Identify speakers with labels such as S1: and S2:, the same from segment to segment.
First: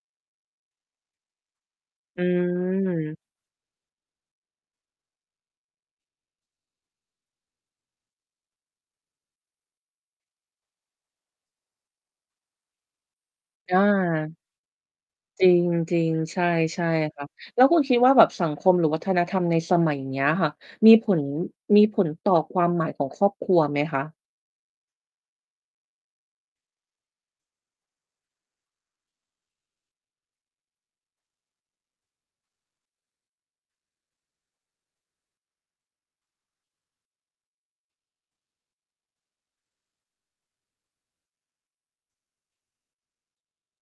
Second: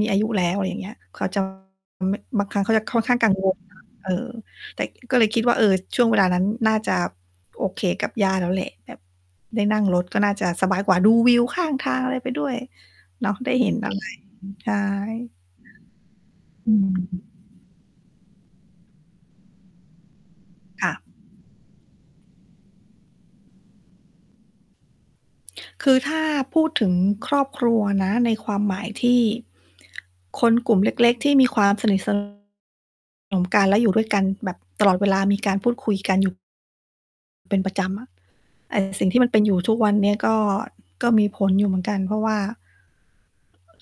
S1: มีอายุแล้ว ไรอย่างเงี้ย เขา จะ อ เม
S2: อ
S1: ะ
S2: ื
S1: บางครั้งเขาจะค่อนข้
S2: ม
S1: าง กังวล เออ แต่ ก็เลยคิดว่า เอ่อ ช่วงเวลานั้นน่าจะโอเคกับย่าแล้วแหละ แบบได้นั่งรถก็น่าจะสบายกว่า ดูวิวข้างทางอะไรไปด้วย เนาะ ได้เห็
S2: อ
S1: น อะไร
S2: า
S1: อือ ใช่
S2: จริง จริง ใช่
S1: อื
S2: ใช่
S1: ม
S2: ค่ะ แล้วคุณคิดว่า แบบสังคมหรือวัฒนธรรมในสมัยเนี้ยค่ะ
S1: ค
S2: ม
S1: ่
S2: ี
S1: ะ
S2: ผล มีผลต่อความหมายของครอบครัวไหมคะ?
S1: คือถ้าพูดถึงครอบครัวนะ ในความหมายที่ คนกลุ่มเล็ก ๆ ที่มีความสนิท สนม กัน แล้วอยู่ด้วยกันแบบตลอดเวลา มีการพูดคุยกัน เป็นประจำอะ เอ่อ สิ่งที่มันเป็นอยู่ทุกวันเนี้ยก็ ก็มีผล อยู่เหมือนกัน เพราะว่า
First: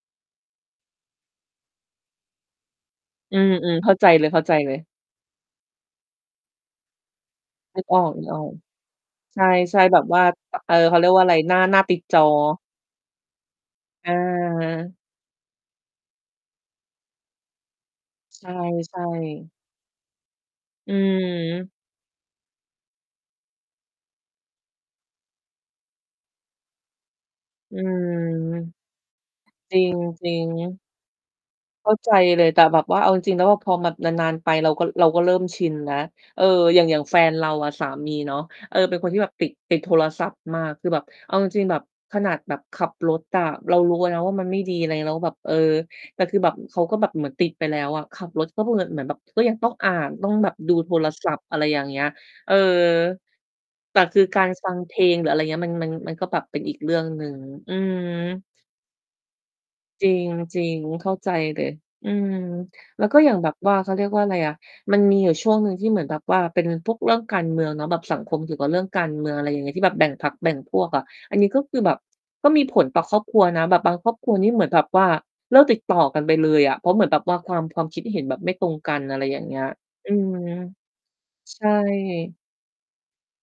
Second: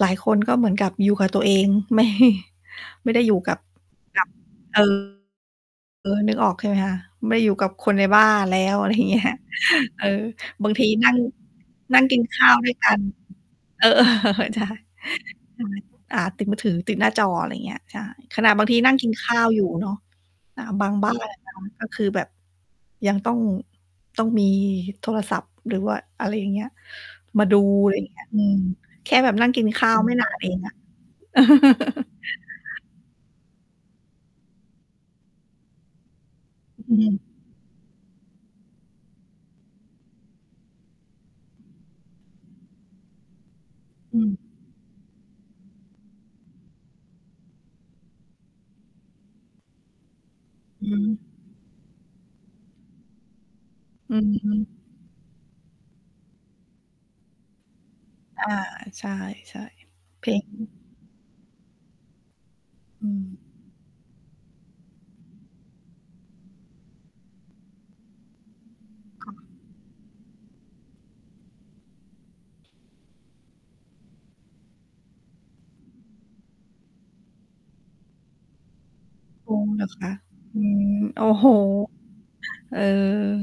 S1: หลายคนก็ เหมือนกับอยู่กับตัวเอง ไม่ ไม่ได้อย
S2: อื
S1: ู่
S2: อ
S1: กับ
S2: ๆ เข้าใจ
S1: ก
S2: เล
S1: ับ เอ
S2: ย ๆ
S1: อ นึกออกใช่ไหมคะ? ไม่อยู่กับ
S2: นึ
S1: ค
S2: ก
S1: น
S2: ออ
S1: ใน
S2: ก
S1: บ
S2: น
S1: ้
S2: ึ
S1: า
S2: กอ
S1: น
S2: อก
S1: แล้ว อะไร เงี้ย
S2: ใช่ ๆ แบ
S1: เ
S2: บ
S1: อ
S2: ว่
S1: อ
S2: าตะ
S1: บ
S2: เ
S1: า
S2: อ
S1: ง
S2: อ
S1: ที
S2: เขาเร
S1: น
S2: ี
S1: ั
S2: ย
S1: ่
S2: ก
S1: ง
S2: ว่าไร หน้า หน้าติ
S1: นั
S2: ด
S1: ่งก
S2: จ
S1: ิน
S2: อ
S1: ข้าวด้วยกัน เออ ๆ ใช่
S2: เออ
S1: ใช่ อ่า ติดมือถือ ติดหน้าจอ อะไรเงี้ย ใช่ ข
S2: ใ
S1: นาดบางทีนั่
S2: ช
S1: ง
S2: ่
S1: กินข้าว
S2: ๆ
S1: อยู่เนาะ อ่า บา
S2: อื
S1: ง บ้านอะน
S2: ม
S1: ะ ก็คือแบบ ยังต้อง ต้องมีโทรศัพท์ หรือว่าอะไรอย่างเงี้ย มาดู
S2: อื
S1: ไร อย่
S2: ม
S1: างเงี้ย อืม แค่แบบนั่งกิน
S2: จร
S1: ข
S2: ิ
S1: ้า
S2: ง
S1: ว ไม่น
S2: จร
S1: า
S2: ิ
S1: นเอ
S2: ง
S1: งอะ
S2: เข้าใจเลย แต่แบบว่าเอาจริง ๆ แล้วอะพอมานาน ๆ ไป เราก็ ร เราก็เริ่มชินแล้ว เออ อย่าง
S1: อื
S2: อย่างแ
S1: ม
S2: ฟนเราอะ สามีเนาะ เออ เป็นคนที่แบบติด ติดโทรศัพท์มาก คือแบบเอาจริง ๆ แบบขนาดแบบขับรถอะ เรารู้แล้ว
S1: อ
S2: น
S1: ื
S2: ะว่า
S1: ม
S2: มันไม่ดี อะไรเงี้ย เราก็แบบ เออ แต่คือแบบ เขาก็แบบเหมือนติดไปแล้วอะ ขับรถก็เมือน เหมือนแบบก็ยังต้องอ่าน ต้องแบบดู
S1: อื
S2: โทร
S1: ม
S2: ศัพท์ อะไรอย่างเงี้ย เออ แต่
S1: อื
S2: คือ
S1: อ
S2: กา
S1: ฮ
S2: ร
S1: ึ
S2: ฟังเพลง หรืออะไรเงี้ย มัน มัน มันก็แบบเป็นอีก เรื่องหนึ่ง อืม
S1: อา ใช่
S2: จริ
S1: ๆ เพ
S2: ง
S1: ล
S2: จริ
S1: ง
S2: ง เข้าใจเลย อืม แล
S1: อ
S2: ้วก็อย่า
S1: ืม
S2: งแบบว่า เขาเรียกว่าไรอะ มันมีอยู่ช่วงหนึ่งที่เหมือนแบบว่าเป็นพวกเรื่องการเมืองเนาะ แบบสังคมเกี่ยวกับเรื่องการเม
S1: ค
S2: ื
S1: ่
S2: อง
S1: ะ
S2: อะไรอย่างงี้ ที่แบบแบ่งพรรคแบ่งพวกอะ อันนี้ ก็คือแบบก็มีผลต่อครอบครัวนะ แบบบางครอบครัวนี่เหมือนแบบว่าเลิกติดต่อกันไปเลยอะ เพราะเหมือนแบบว่าความ ความคิดเห็นแบบไม่ตรงกัน อะไรอย่า
S1: โ
S2: งเ
S1: อ
S2: ง
S1: ้
S2: ี้ย
S1: เหรอค
S2: อื
S1: ะ?
S2: ม
S1: อืม โอ้โฮ
S2: ใช่
S1: เออ